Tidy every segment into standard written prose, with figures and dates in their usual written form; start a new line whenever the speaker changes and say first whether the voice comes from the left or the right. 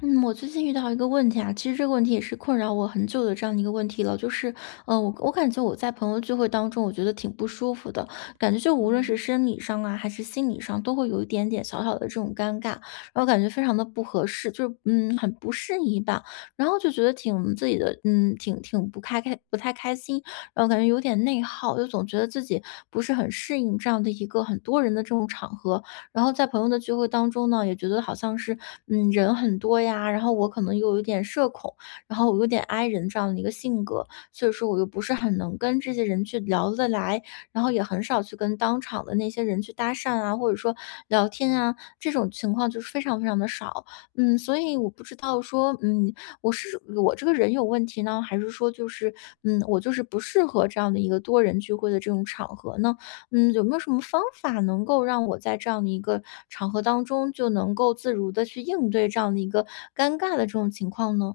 left: 嗯，我最近遇到一个问题啊，其实这个问题也是困扰我很久的这样的一个问题了，就是，我感觉我在朋友聚会当中，我觉得挺不舒服的，感觉就
right: 哦，
left: 无论是生理上啊，还是心理上，都会有一点点小小的这种尴尬，然后感觉非常的不合适，就是很不适宜吧，然后就觉得挺自己的，挺不开，不太开心，然后感觉有点内耗，就总觉得自己不是很适应这样的一个很多人的这种场合，然后在朋友的聚会当中呢，也觉得好像是，人很多呀，然后我可能又有一点社恐，然后我有点 i 人这样的一个性格，所以说我又不是很能跟这些人去聊得来，然后也很少去跟当场的那些人去搭讪啊，或者说聊天啊，这种情况就是非常非常的少。所以我不知道说，我是我这个人有问题呢，还是说就是，我就是不适合这样的一个多人聚会的这种场合呢？有没有什么方法能够让我在这样的一个场合当中，就能够自如的去应对这样的一个尴尬的这种情况呢？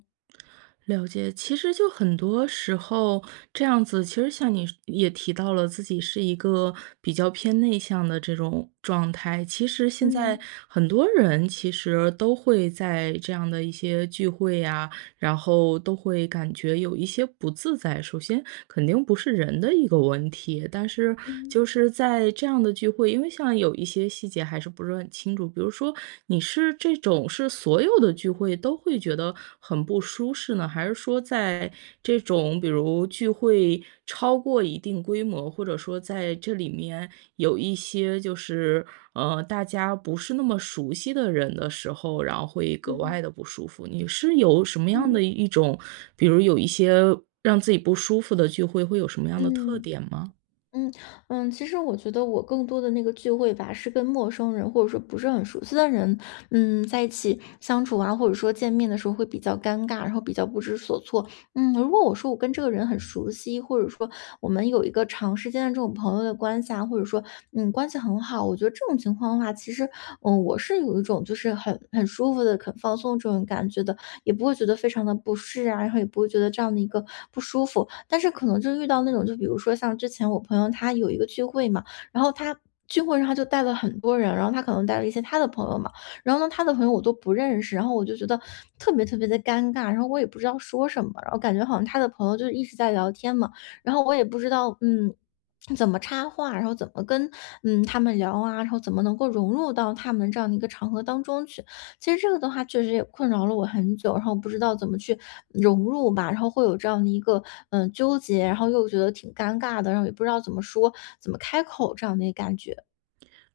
right: 了解。其实就很多时候这样子，其实像你也提到了自己是一个比较偏内向的这种状态。其实现在
left: 嗯
right: 很多人其实都会在这样的一些聚会呀、然后都会感觉有一些不自在。首先肯定不是人的一个问题，但是
left: 嗯
right: 就是在这样的聚会，因为像有一些细节还是不是很清楚，比如说你是这种是所有的聚会都会觉得很不舒适呢，还是说在这种比如聚会超过一定规模，或者说在这里面有一些就是，大家不是那么熟悉的人的时候，然后会格
left: 嗯
right: 外的不舒服。你是有什么样的
left: 嗯
right: 一种比如有一些让自己不舒服的聚会，会有什么样的特
left: 嗯。
right: 点吗？
left: 嗯其实我觉得我更多的那个聚会吧，是跟陌生人或者说不是很熟悉的人，在一起相处啊，或者说见面的时候会比较尴尬，然后比较不知所措。如果我说我跟这个人很熟悉，或者说我们有一个长时间的这种朋友的关系啊，或者说关系很好，我觉得这种情况的话，其实我是有一种就是很舒服的、很放松这种感觉的。也不会觉得非常的不适啊，然后也不会觉得这样的一个不舒服。但是可能就遇到那种，就比如说像之前我朋友他有一个聚会嘛，然后他。聚会上他就带了很多人，然后他可能带了一些他的朋友嘛，然后呢，他的朋友我都不认识，然后我就觉得特别特别的尴尬，然后我也不知道说什么，然后感觉好像他的朋友就一直在聊天嘛，然后我也不知道，怎么插话，然后怎么跟他们聊啊，然后怎么能够融入到他们这样的一个场合当中去？其实这个的话确实也困扰了我很久，然后不知道怎么去融入吧，然后会有这样的一个，纠结，然后又觉得挺尴尬的，然后也不知道怎么说、怎么开口这样的一个感觉。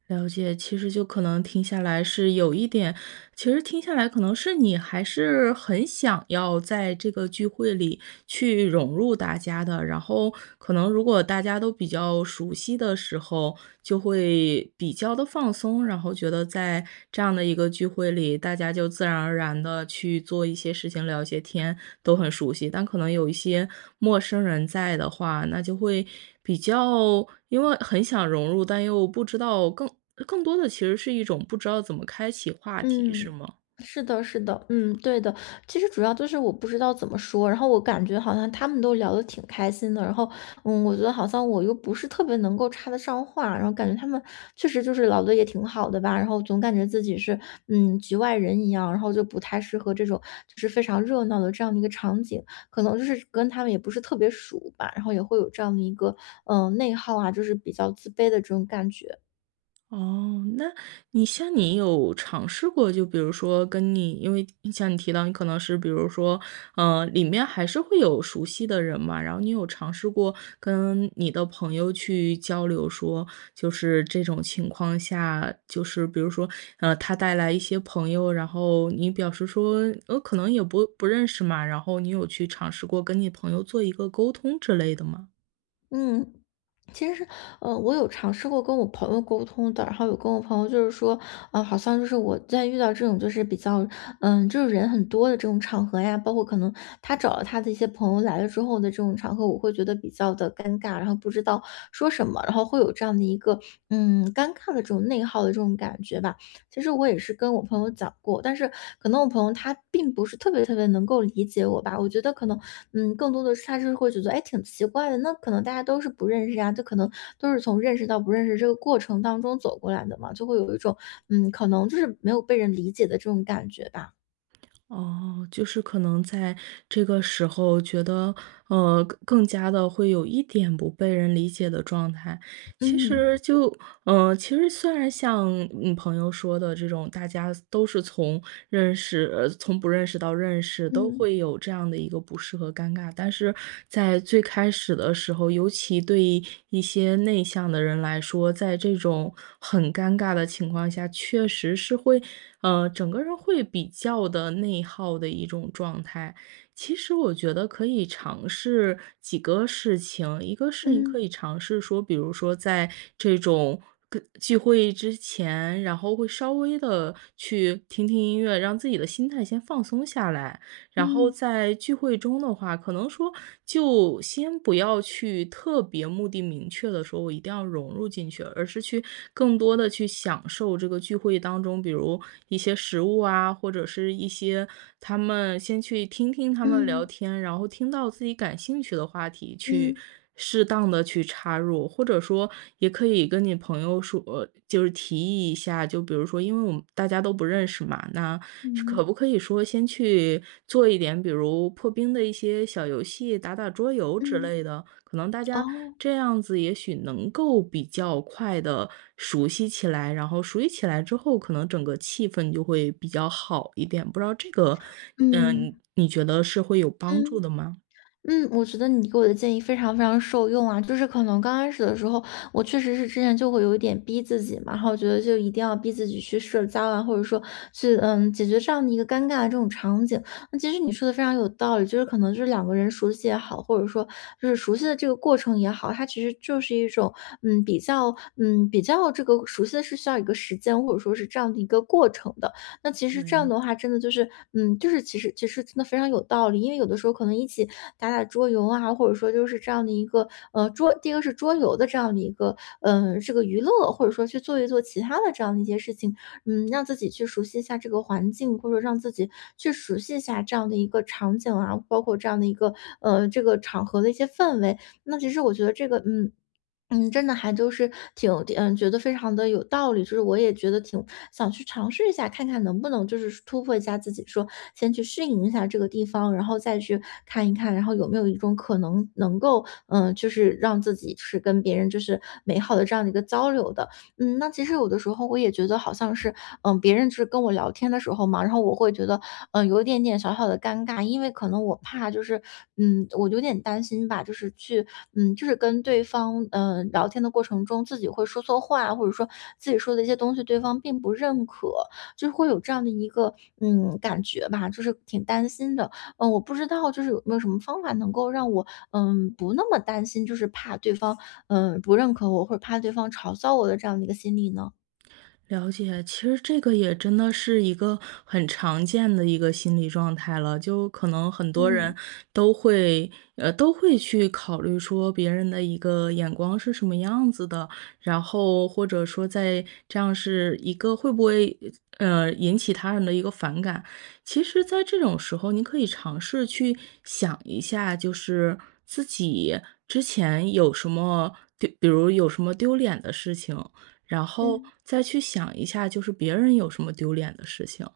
right: 了解，其实就可能听下来是有一点，其实听下来可能是你还是很想要在这个聚会里去融入大家的，然后可能如果大家都比较熟悉的时候，就会比较的放松，然后觉得在这样的一个聚会里，大家就自然而然的去做一些事情、聊一些天，都很熟悉。但可能有一些陌生人在的话，那就会比较因为很想融入，但又不知道更多的其实是一种不知道怎么开启话题，
left: 嗯，
right: 是吗？
left: 是的，是的，嗯，对的。其实主要就是我不知道怎么说，然后我感觉好像他们都聊得挺开心的，然后，我觉得好像我又不是特别能够插得上话，然后感觉他们确实就是聊得也挺好的吧，然后总感觉自己是局外人一样，然后就不太适合这种就是非常热闹的这样的一个场景，可能就是跟他们也不是特别熟吧，然后也会有这样的一个内耗啊，就是比较自卑的这种感觉。
right: 哦，那你像你有尝试过，就比如说跟你，因为像你提到你可能是比如说，里面还是会有熟悉的人嘛，然后你有尝试过跟你的朋友去交流说，就是这种情况下，就是比如说，他带来一些朋友，然后你表示说，可能也不认识嘛，然后你有去尝试过跟你朋友做一个沟通之类的吗？
left: 嗯，其实，我有尝试过跟我朋友沟通的，然后有跟我朋友就是说，好像就是我在遇到这种就是比较，就是人很多的这种场合呀，包括可能他找了他的一些朋友来了之后的这种场合，我会觉得比较的尴尬，然后不知道说什么，然后会有这样的一个，尴尬的这种内耗的这种感觉吧。其实我也是跟我朋友讲过，但是可能我朋友他并不是特别特别能够理解我吧。我觉得可能，更多的是他是会觉得，哎，挺奇怪的。那可能大家都是不认识啊，就可能都是从认识到不认识这个过程当中走过来的嘛，就会有一种，可能就是没有被人理解的这种感觉吧。
right: 哦，就是可能在这个时候觉得，更加的会有一点不被人理解的状态。其
left: 嗯
right: 实就其实虽然像朋友说的这种，大家都是从认识，从不认识到认识，都
left: 嗯
right: 会有这样的一个不适和尴尬。但是在最开始的时候，尤其对于一些内向的人来说，在这种很尴尬的情况下，确实是会，整个人会比较的内耗的一种状态。其实我觉得可以尝试几个事情，一个是你
left: 嗯
right: 可以尝试说，比如说在这种跟聚会之前，然后会稍微的去听听音乐，让自己的心态先放松下来。然后
left: 嗯
right: 在聚会中的话，可能说就先不要去特别目的明确的说我一定要融入进去，而是去更多的去享受这个聚会当中，比如一些食物啊，或者是一些他们先去听听他们聊
left: 嗯
right: 天，然后听到自己感兴趣的话题
left: 嗯
right: 去
left: 嗯
right: 适当的去插入，或者说也可以跟你朋友说就是提议一下，就比如说因为我们大家都不认识嘛，那可不
left: 嗯
right: 可以说先去做一点，比如破冰的一些小游戏，打打桌游之
left: 嗯，
right: 类的？可能大家
left: 哦，
right: 这样子也许能够比较快的熟悉起来，然后熟悉起来之后，可能整个气氛就会比较好一点。不知道这个，
left: 嗯
right: 嗯，你觉得是会有帮助
left: 嗯。
right: 的吗？
left: 我觉得你给我的建议非常非常受用啊！就是可能刚开始的时候，我确实是之前就会有一点逼自己嘛，然后觉得就一定要逼自己去社交啊，或者说去解决这样的一个尴尬的这种场景。那其实你说的非常有道理，就是可能就是两个人熟悉也好，或者说就是熟悉的这个过程也好，它其实就是一种比较比较这个熟悉的是需要一个时间或者说是这样的一个过程的。那其实这样
right: 对。
left: 的话，真的就是，就是其实真的非常有道理，因为有的时候可能一起打打桌游啊，或者说就是这样的一个，第一个是桌游的这样的一个，这个娱乐，或者说去做一做其他的这样的一些事情，让自己去熟悉一下这个环境，或者说让自己去熟悉一下这样的一个场景啊，包括这样的一个，这个场合的一些氛围。那其实我觉得这个，真的还就是挺觉得非常的有道理，就是我也觉得挺想去尝试一下，看看能不能就是突破一下自己，说先去适应一下这个地方，然后再去看一看，然后有没有一种可能能够，就是让自己就是跟别人就是美好的这样的一个交流的。那其实有的时候我也觉得好像是，别人就是跟我聊天的时候嘛，然后我会觉得，有一点点小小的尴尬，因为可能我怕就是，我有点担心吧，就是去，就是跟对方，聊天的过程中自己会说错话，或者说自己说的一些东西对方并不认可，就是会有这样的一个，感觉吧，就是挺担心的。我不知道就是有没有什么方法能够让我不那么担心，就是怕对方，不认可我，或者怕对方嘲笑我的这样的一个心理呢？
right: 了解，其实这个也真的是一个很常见的一个心理状态了，就可能很多
left: 嗯
right: 人都会，都会去考虑说别人的一个眼光是什么样子的，然后或者说在这样是一个会不会，引起他人的一个反感。其实，在这种时候，你可以尝试去想一下，就是自己之前有什么丢，比如有什么丢脸的事情，然后
left: 嗯
right: 再去想一下，就是别人有什么丢脸的事情。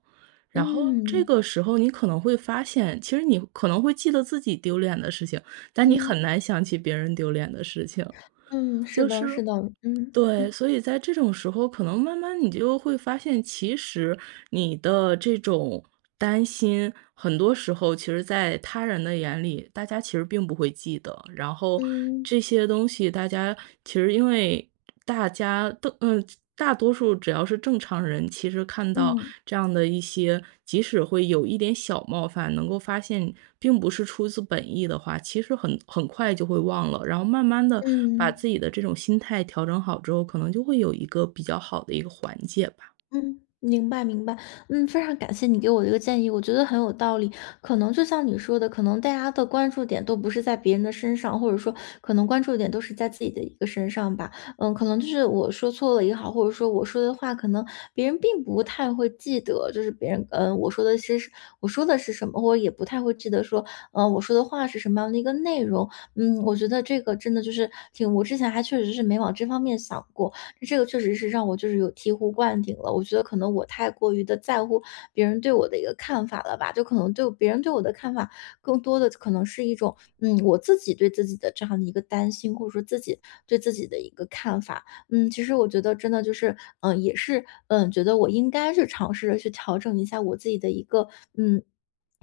right: 然后这
left: 嗯
right: 个时候你可能会发现，其实你可能会记得自己丢脸的事情，但你
left: 嗯
right: 很难想起别人丢脸的事情。
left: 嗯，是的，是的，嗯
right: 对，
left: 嗯
right: 所以在这种时候，可能慢慢你就会发现，其实你的这种担心，很多时候其实在他人的眼里，大家其实并不会记得。然后
left: 嗯
right: 这些东西，大家其实因为大家都大多数只要是正常人，其实看到
left: 嗯
right: 这样的一些，即使会有一点小冒犯，能够发现并不是出自本意的话，其实很快就会忘了。然后慢慢的把
left: 嗯。
right: 自己的这种心态调整好之后，可能就会有一个比较好的一个缓解吧。
left: 嗯，明白明白，非常感谢你给我的一个建议，我觉得很有道理。可能就像你说的，可能大家的关注点都不是在别人的身上，或者说可能关注点都是在自己的一个身上吧。可能就是我说错了也好，或者说我说的话，可能别人并不太会记得，就是别人我说的是什么，或者也不太会记得说我说的话是什么样的一个内容。我觉得这个真的就是挺，我之前还确实是没往这方面想过。这个确实是让我就是有醍醐灌顶了。我觉得可能我太过于的在乎别人对我的一个看法了吧，就可能对别人对我的看法，更多的可能是一种，我自己对自己的这样的一个担心，或者说自己对自己的一个看法。嗯，其实我觉得真的就是，也是，觉得我应该去尝试着去调整一下我自己的一个，嗯，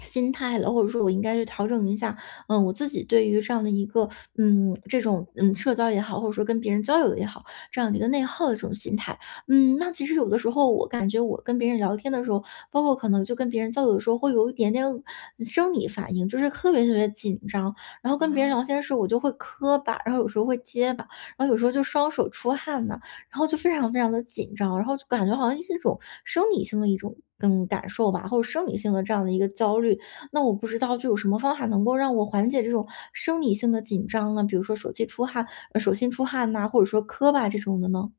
left: 心态了，或者说我应该去调整一下，我自己对于这样的一个，这种，社交也好，或者说跟别人交流也好，这样的一个内耗的这种心态。那其实有的时候我感觉我跟别人聊天的时候，包括可能就跟别人交流的时候，会有一点点生理反应，就是特别特别紧张。然后跟别人聊
right: 啊。
left: 天的时候，我就会磕巴，然后有时候会结巴，然后有时候就双手出汗呐、然后就非常非常的紧张，然后就感觉好像是一种生理性的一种。嗯，感受吧，或者生理性的这样的一个焦虑，那我不知道就有什么方法能够让我缓解这种生理性的紧张呢？比如说手机出汗，手心出汗呐，或者说磕巴这种的呢？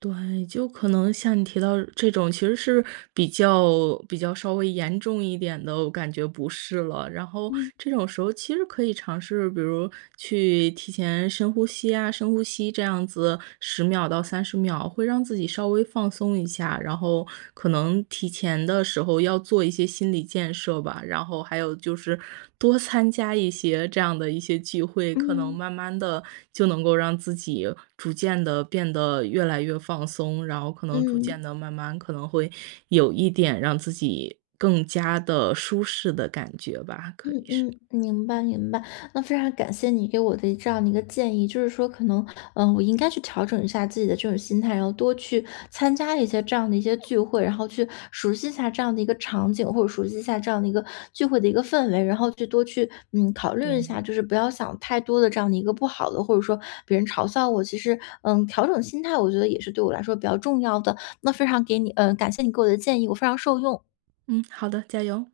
right: 对，就可能像你提到这种，其实是比较稍微严重一点的，我感觉不是了。然后
left: 嗯
right: 这种时候其实可以尝试，比如去提前深呼吸啊，深呼吸这样子10秒到30秒，会让自己稍微放松一下，然后可能提前的时候要做一些心理建设吧，然后还有就是多参加一些这样的一些聚会，可能
left: 嗯。
right: 慢慢的就能够让自己逐渐的变得越来越放松，然后可能逐渐
left: 嗯。
right: 的慢慢可能会有一点让自己更加的舒适的感觉吧，可以是。
left: 嗯，明白明白。那非常感谢你给我的这样的一个建议，就是说可能，我应该去调整一下自己的这种心态，然后多去参加一些这样的一些聚会，然后去熟悉一下这样的一个场景，或者熟悉一下这样的一个聚会的一个氛围，然后去多去考虑一下，
right: 对，
left: 就是不要想太多的这样的一个不好的，或者说别人嘲笑我，其实调整心态，我觉得也是对我来说比较重要的。那非常给你，感谢你给我的建议，我非常受用。
right: 嗯，好的，加油。